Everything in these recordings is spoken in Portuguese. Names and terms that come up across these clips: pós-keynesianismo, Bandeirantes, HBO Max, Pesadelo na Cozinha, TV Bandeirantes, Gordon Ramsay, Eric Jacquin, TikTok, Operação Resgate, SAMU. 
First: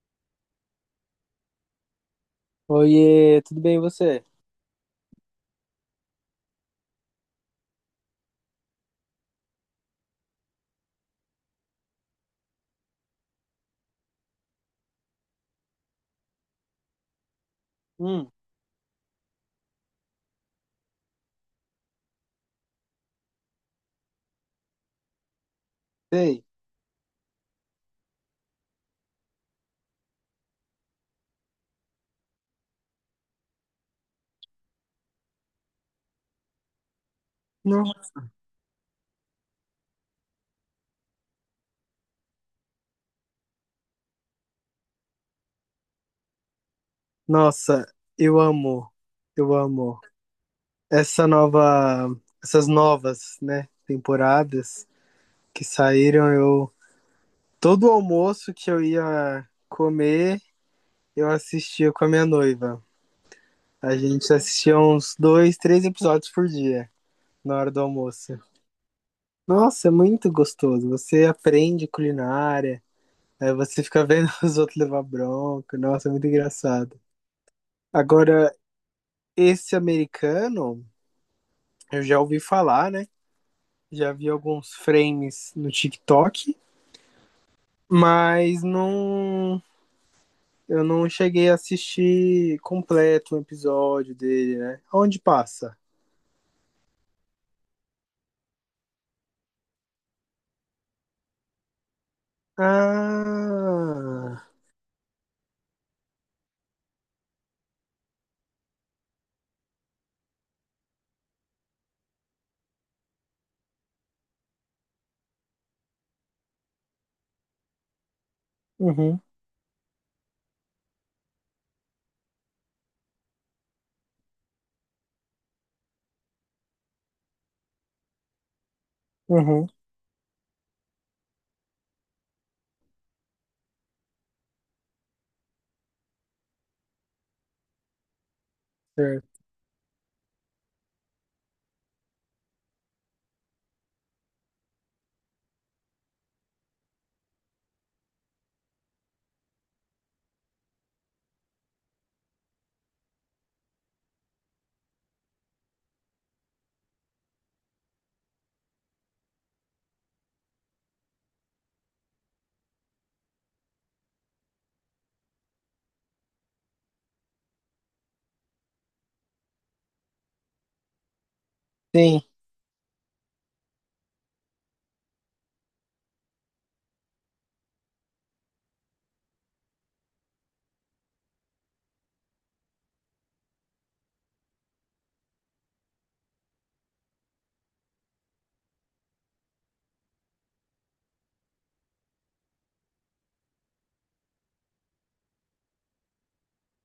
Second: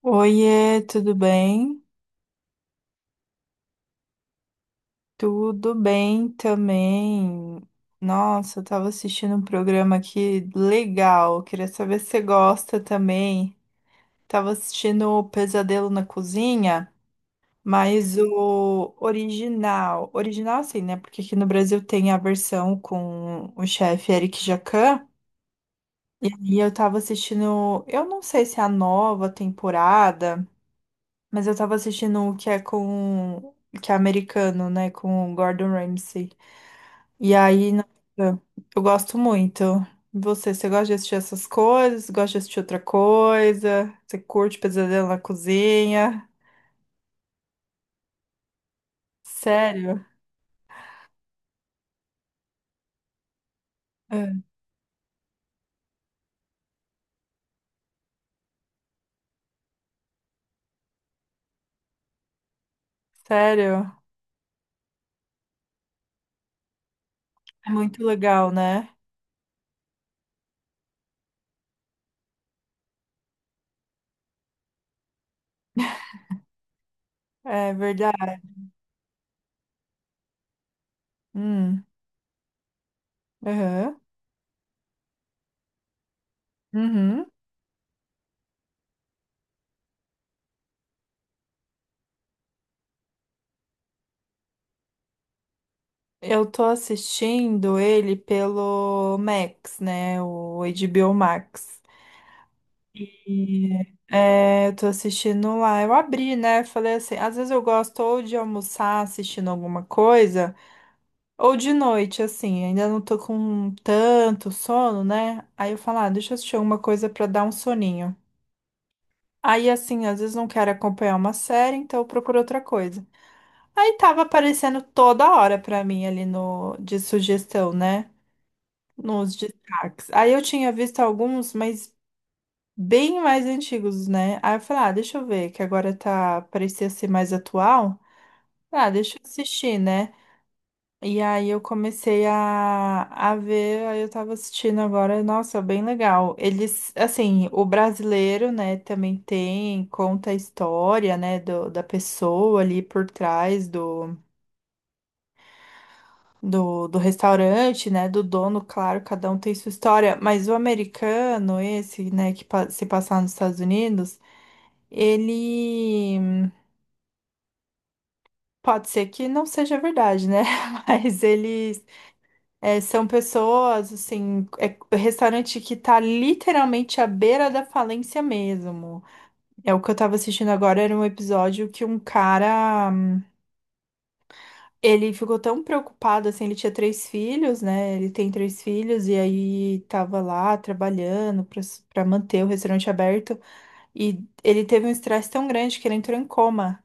Oiê, tudo bem? Oiê, tudo bem e você? Tudo bem também. Nossa, eu tava assistindo um programa aqui legal. Queria saber se você gosta também. Tava assistindo o Pesadelo na Cozinha, mas Hum, o original. Original assim, né? Porque aqui no Brasil tem a versão com o chefe Eric Jacquin. E sei. aí eu tava assistindo, eu não sei se é a nova temporada. Mas eu tava assistindo o que é com. Que é americano, né? Com o Gordon Ramsay. E aí, Não. nossa, eu gosto muito. E você, você gosta de assistir essas coisas? Gosta de assistir outra coisa? Você curte Pesadelo na Cozinha? Nossa, eu amo, eu amo Sério? essa nova, essas novas, né, É. temporadas que saíram. Eu todo almoço que eu ia comer, eu assistia com a minha noiva. Sério? A gente assistia uns dois, três episódios por dia na É hora do muito almoço. legal, né? Nossa, é muito gostoso. Você aprende culinária, aí você fica vendo os outros levar bronca. Nossa, é muito engraçado. É verdade. Agora, esse americano, Hum, eu já ouvi falar, né? aham, Já vi alguns frames no TikTok, uhum. mas não. Eu não cheguei a assistir completo o um episódio dele, né? Onde passa? Eu tô assistindo ele pelo Max, né? O HBO Max. E, Ah. é, eu tô assistindo lá. Eu abri, né? Falei assim, às vezes eu gosto ou de almoçar assistindo alguma coisa, ou de noite, assim, ainda não tô com tanto sono, né? Aí eu falo, ah, deixa eu assistir alguma coisa pra dar um soninho. Uhum, Aí, assim, às vezes não quero acompanhar uma série, então eu procuro outra coisa. Aí tava aparecendo toda hora pra mim ali no, de sugestão, né? Nos uhum. destaques. Aí eu tinha visto alguns, mas. Bem mais antigos, né? Aí eu falei, ah, deixa eu ver, que agora tá, parecia ser mais atual. Ah, deixa eu Certo. assistir, né? E aí eu comecei a ver, aí eu tava assistindo agora, nossa, bem legal. Eles, assim, o brasileiro, né, também tem, conta a história, né, do, da pessoa ali por trás do restaurante, né? Do dono, claro, cada um tem sua história, mas o americano, esse, né, que pa- se passar nos Estados Unidos, ele pode ser que não seja verdade, né? Mas eles Sim. é, são pessoas, assim, é restaurante que tá literalmente à beira da falência mesmo. É o que eu tava assistindo agora, era um episódio que um cara. Ele ficou tão preocupado, assim, ele tinha três filhos, né? Ele tem três filhos e aí tava lá trabalhando pra para manter o restaurante aberto e ele teve um estresse tão grande que ele entrou em coma.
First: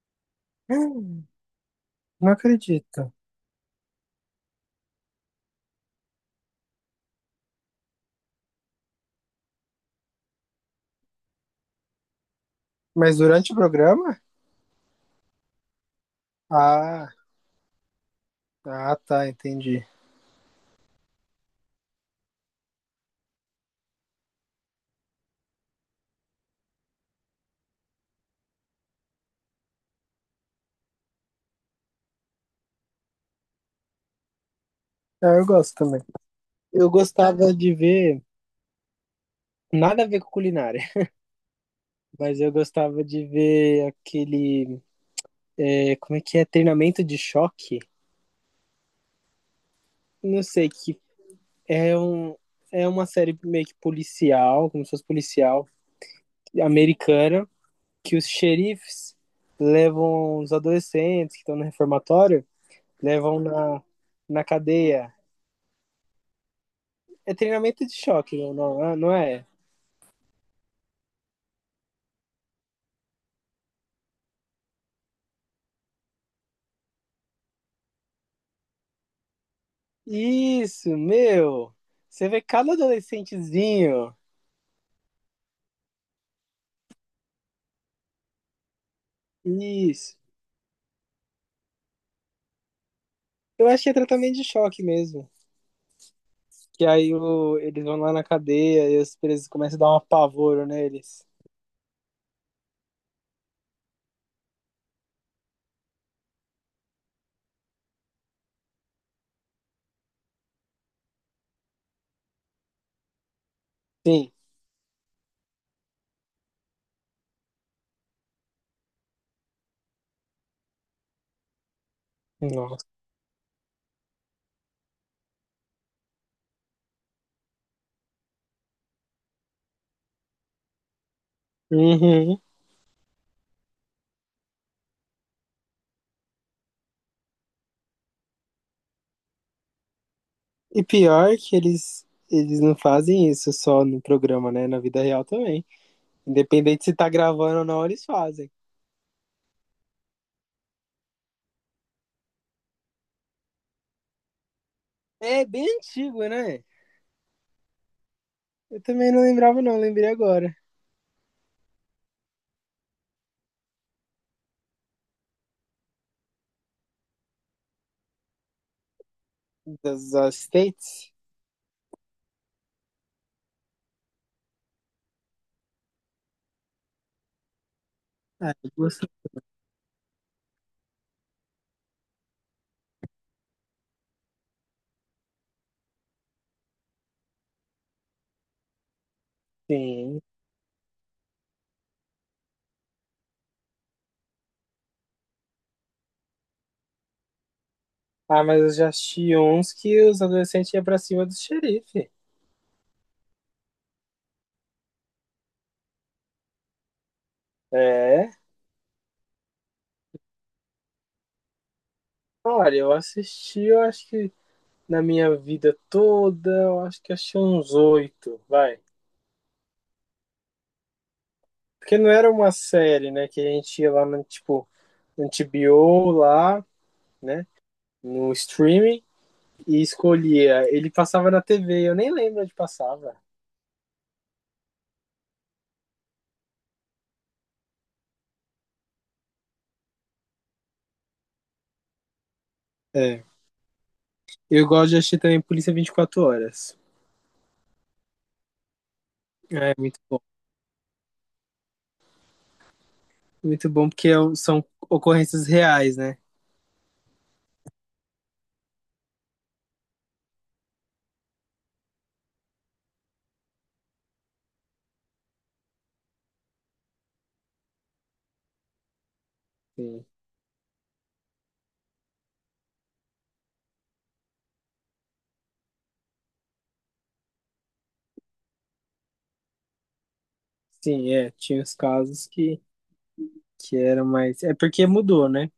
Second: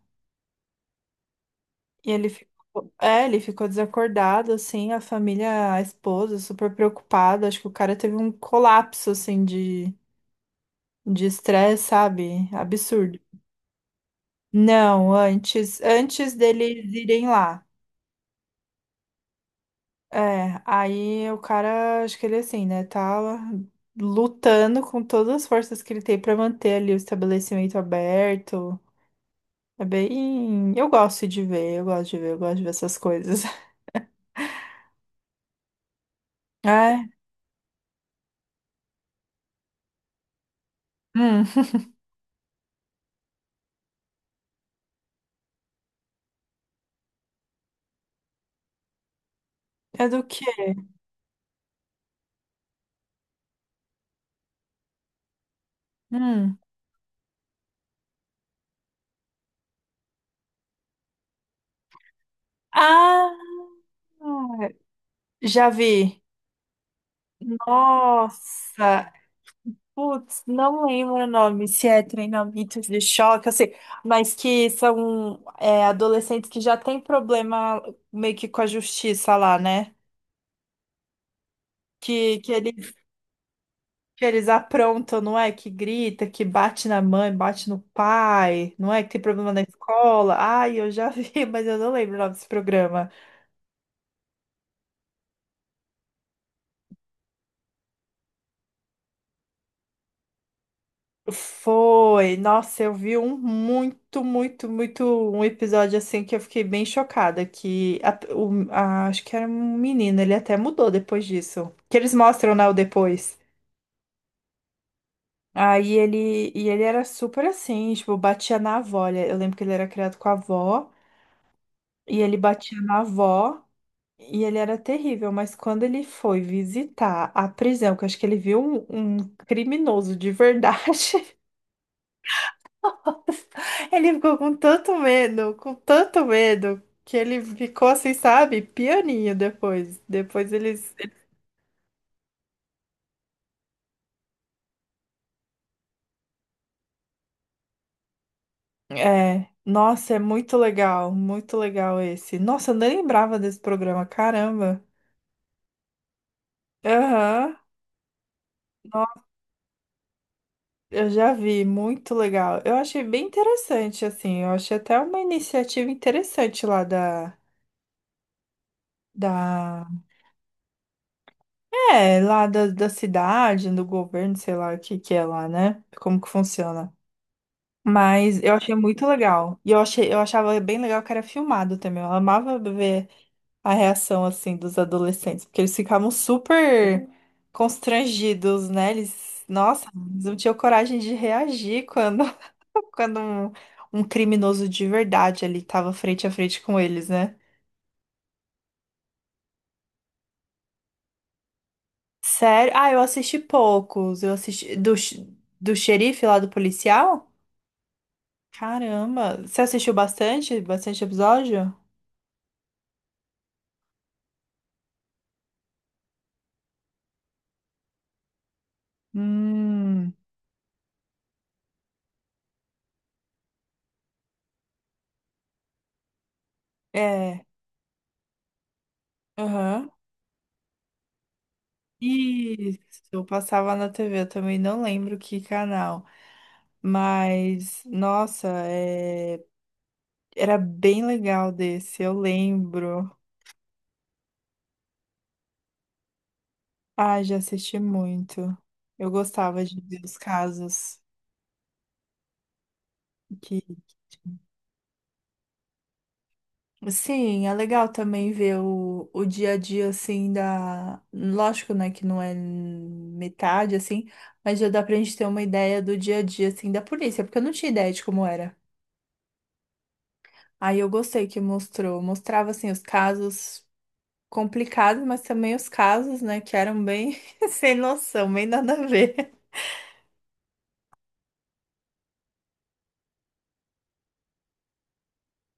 Hum. E ele Não ficou, acredito. é, ele ficou desacordado, assim, a família, a esposa, super preocupada. Acho que o cara teve um colapso, assim, de estresse, sabe? Mas Absurdo. durante o programa? Não, antes, antes deles Ah, irem lá. ah, tá, entendi. É, aí o cara, acho que ele assim, né, tá lutando com todas as forças que ele tem pra manter ali o estabelecimento aberto. É bem. Eu gosto de ver, eu gosto de ver, eu gosto de ver essas coisas. Ah, eu gosto também. Eu É? gostava de ver, nada a ver com culinária, Hum. mas eu gostava de ver aquele, é, como é que é? Treinamento de choque? É do Não quê? sei, que, é, um, é uma série meio que policial, como se fosse policial, Hum. americana, que os xerifes levam os adolescentes que estão no reformatório, levam Ah! na cadeia. Já vi. É treinamento de choque, não, Nossa! não é? Putz, não lembro o nome, se é treinamentos de choque, assim, mas que são é, adolescentes que já têm problema meio que com a justiça lá, né? Isso, meu! Você Que, vê que, cada eles, adolescentezinho. que eles aprontam, não é? Que grita, que bate na mãe, bate no pai, não é? Que tem problema na Isso. escola. Ai, eu já vi, mas eu não lembro o nome desse programa. Eu acho que é tratamento de choque mesmo. Que aí eles vão lá na cadeia e os presos começam a dar um apavoro neles. Foi, nossa, eu vi um muito, muito, muito, um episódio assim que eu fiquei bem chocada, que a- o- a- acho que era um menino, ele até mudou depois disso. Que eles mostram, né, o depois. Sim. Aí ele, e ele era super assim, tipo, batia na avó. Ele- Eu lembro que ele era criado com a avó, e ele batia Nossa. na avó. E ele era terrível, mas quando ele foi visitar a prisão, que eu acho que ele viu um criminoso de verdade, Uhum. ele ficou com tanto medo, que ele ficou assim, sabe, pianinho depois. Depois E eles. pior que eles não fazem isso só no programa, né? Na vida real também. Independente se tá gravando ou não, eles fazem. É, nossa, é muito legal esse. Nossa, eu nem lembrava desse programa, caramba. É bem antigo, né? Aham. Eu também não Nossa, lembrava, não, lembrei agora. eu já vi, muito legal. Eu achei bem interessante, assim. Eu achei até uma iniciativa interessante lá da, da. Das States? É, lá da, da cidade, do governo, sei lá o que que é lá, né? Como que funciona. Mas Ah, eu eu achei muito gosto legal. E eu achei, eu achava bem legal que era filmado também. Eu amava ver a reação, assim, dos adolescentes. Porque eles ficavam super constrangidos, né? Eles, nossa, sim. eles não tinham coragem de reagir quando, quando um criminoso de verdade ali tava frente a frente com eles, né? Ah, mas eu já assisti uns que os adolescentes iam pra cima do xerife. Sério? Ah, eu assisti poucos. Eu assisti do, x- do xerife lá do policial? É. Caramba, você assistiu bastante? Bastante episódio? Olha, eu assisti, eu acho que na minha vida toda, eu acho que achei uns oito, vai. Hum, Porque não era uma série, né? Que a gente ia lá no, tipo, no TBO lá, é. né? No streaming e Aham. escolhia. Ele passava na TV, eu nem lembro onde Isso, passava. eu passava na TV, eu também não lembro que canal. Mas, nossa, é, era bem legal desse, eu lembro. É. Eu gosto de assistir também Polícia 24 Horas. Ah, já assisti muito. Eu gostava É, de muito ver os bom. casos que. Muito bom, porque são ocorrências reais, né? Sim, é legal também ver o dia a dia assim da. Lógico, né, que não é metade assim, mas já dá pra gente ter uma ideia do dia a dia assim da polícia, porque eu não tinha ideia de como era. Sim, Aí eu gostei que mostrou, mostrava assim os casos complicados, mas também os casos, né, que eram bem sem noção, bem nada a ver. sim é. Tinha os casos que eram mais. É porque mudou, né?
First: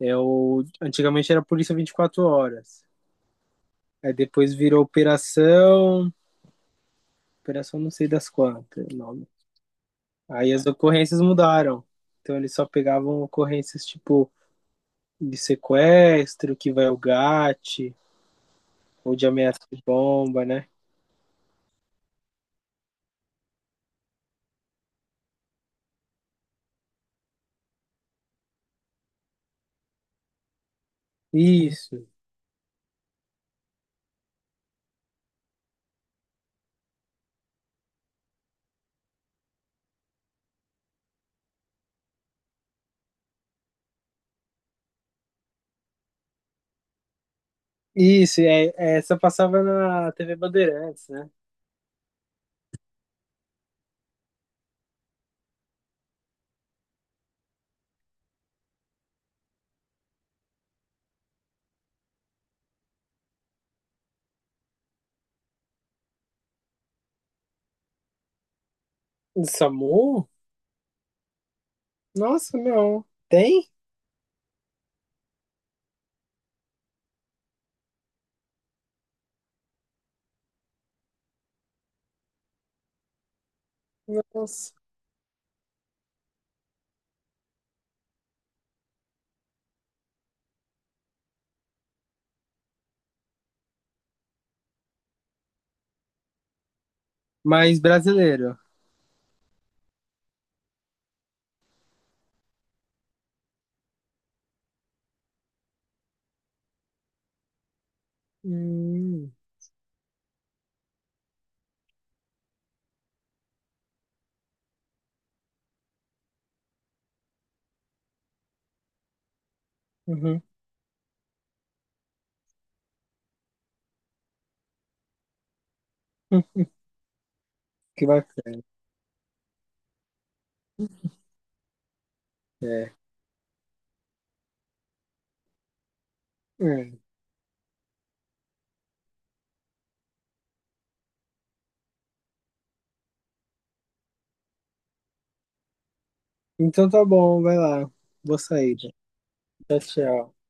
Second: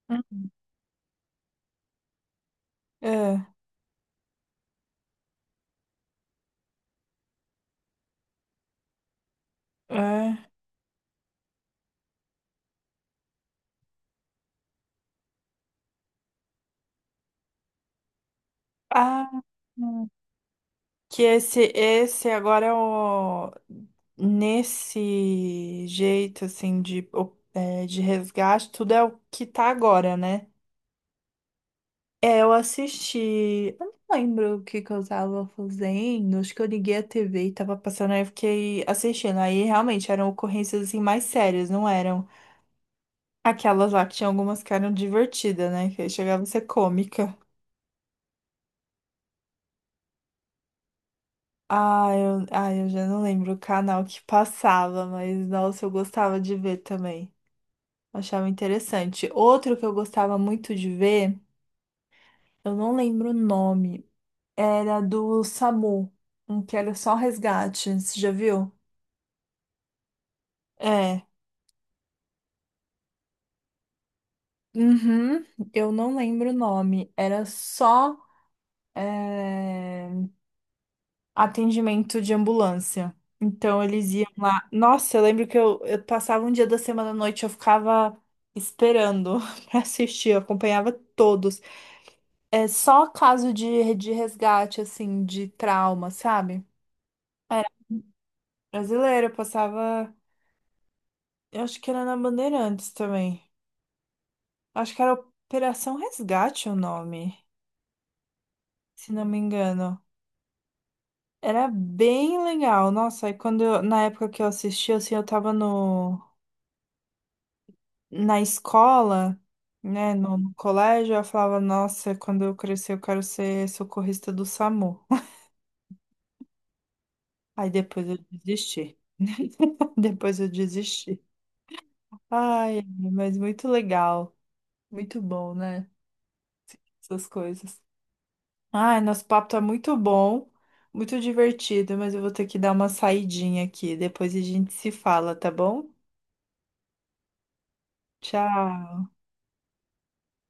É o... Antigamente era Polícia 24 Horas. É, Aí depois virou Operação. Operação não sei das quantas. Não. é. Aí as ocorrências mudaram. Então eles só pegavam ocorrências tipo de sequestro, que vai o GAT, ou de Ah. ameaça de bomba, né? Que esse agora é o. Nesse jeito, assim, de, o- é, de resgate, tudo é o que tá agora, né? Isso. É, eu assisti. Eu não lembro o que que eu tava fazendo. Acho que eu liguei a TV e tava passando, aí eu fiquei assistindo. Aí realmente eram ocorrências assim mais sérias, não eram aquelas lá que tinha algumas que eram divertidas, né? Que aí chegava a ser cômica. Isso, é, essa passava na TV Bandeirantes, né? Ah, eu já não lembro o canal que passava, mas nossa, eu gostava de ver também. Achava interessante. Outro que eu gostava muito de ver, eu não lembro o nome, era do SAMU, um que era só resgate, você já viu? Do SAMU? É. Nossa, não. Tem? Uhum, eu não lembro o nome, era só é, atendimento de ambulância. Então eles iam lá. Nossa. Nossa, eu lembro que eu passava um dia da semana à noite, eu ficava esperando pra assistir, eu acompanhava todos. É só caso de resgate, assim, de trauma, sabe? Era Mas brasileiro. brasileira, passava. Eu acho que era na Bandeirantes também. Acho que era Operação Resgate o nome, se não Hum, me engano. Era bem legal. Nossa, aí quando eu- na época que eu assisti, assim, eu tava no, na escola, né, no, uhum. no colégio, eu falava, nossa, quando eu crescer eu quero ser socorrista do SAMU. Hum, Aí que depois eu bacana. desisti. Depois eu desisti. Ai, É. mas muito legal. Muito bom, né? É. Essas coisas. Ai, nosso papo tá muito bom, muito divertido, mas eu vou ter que dar uma saidinha aqui. Depois a gente se fala, tá bom? Então tá bom, vai lá. Vou sair. Tchau. Né? Tchau, tchau.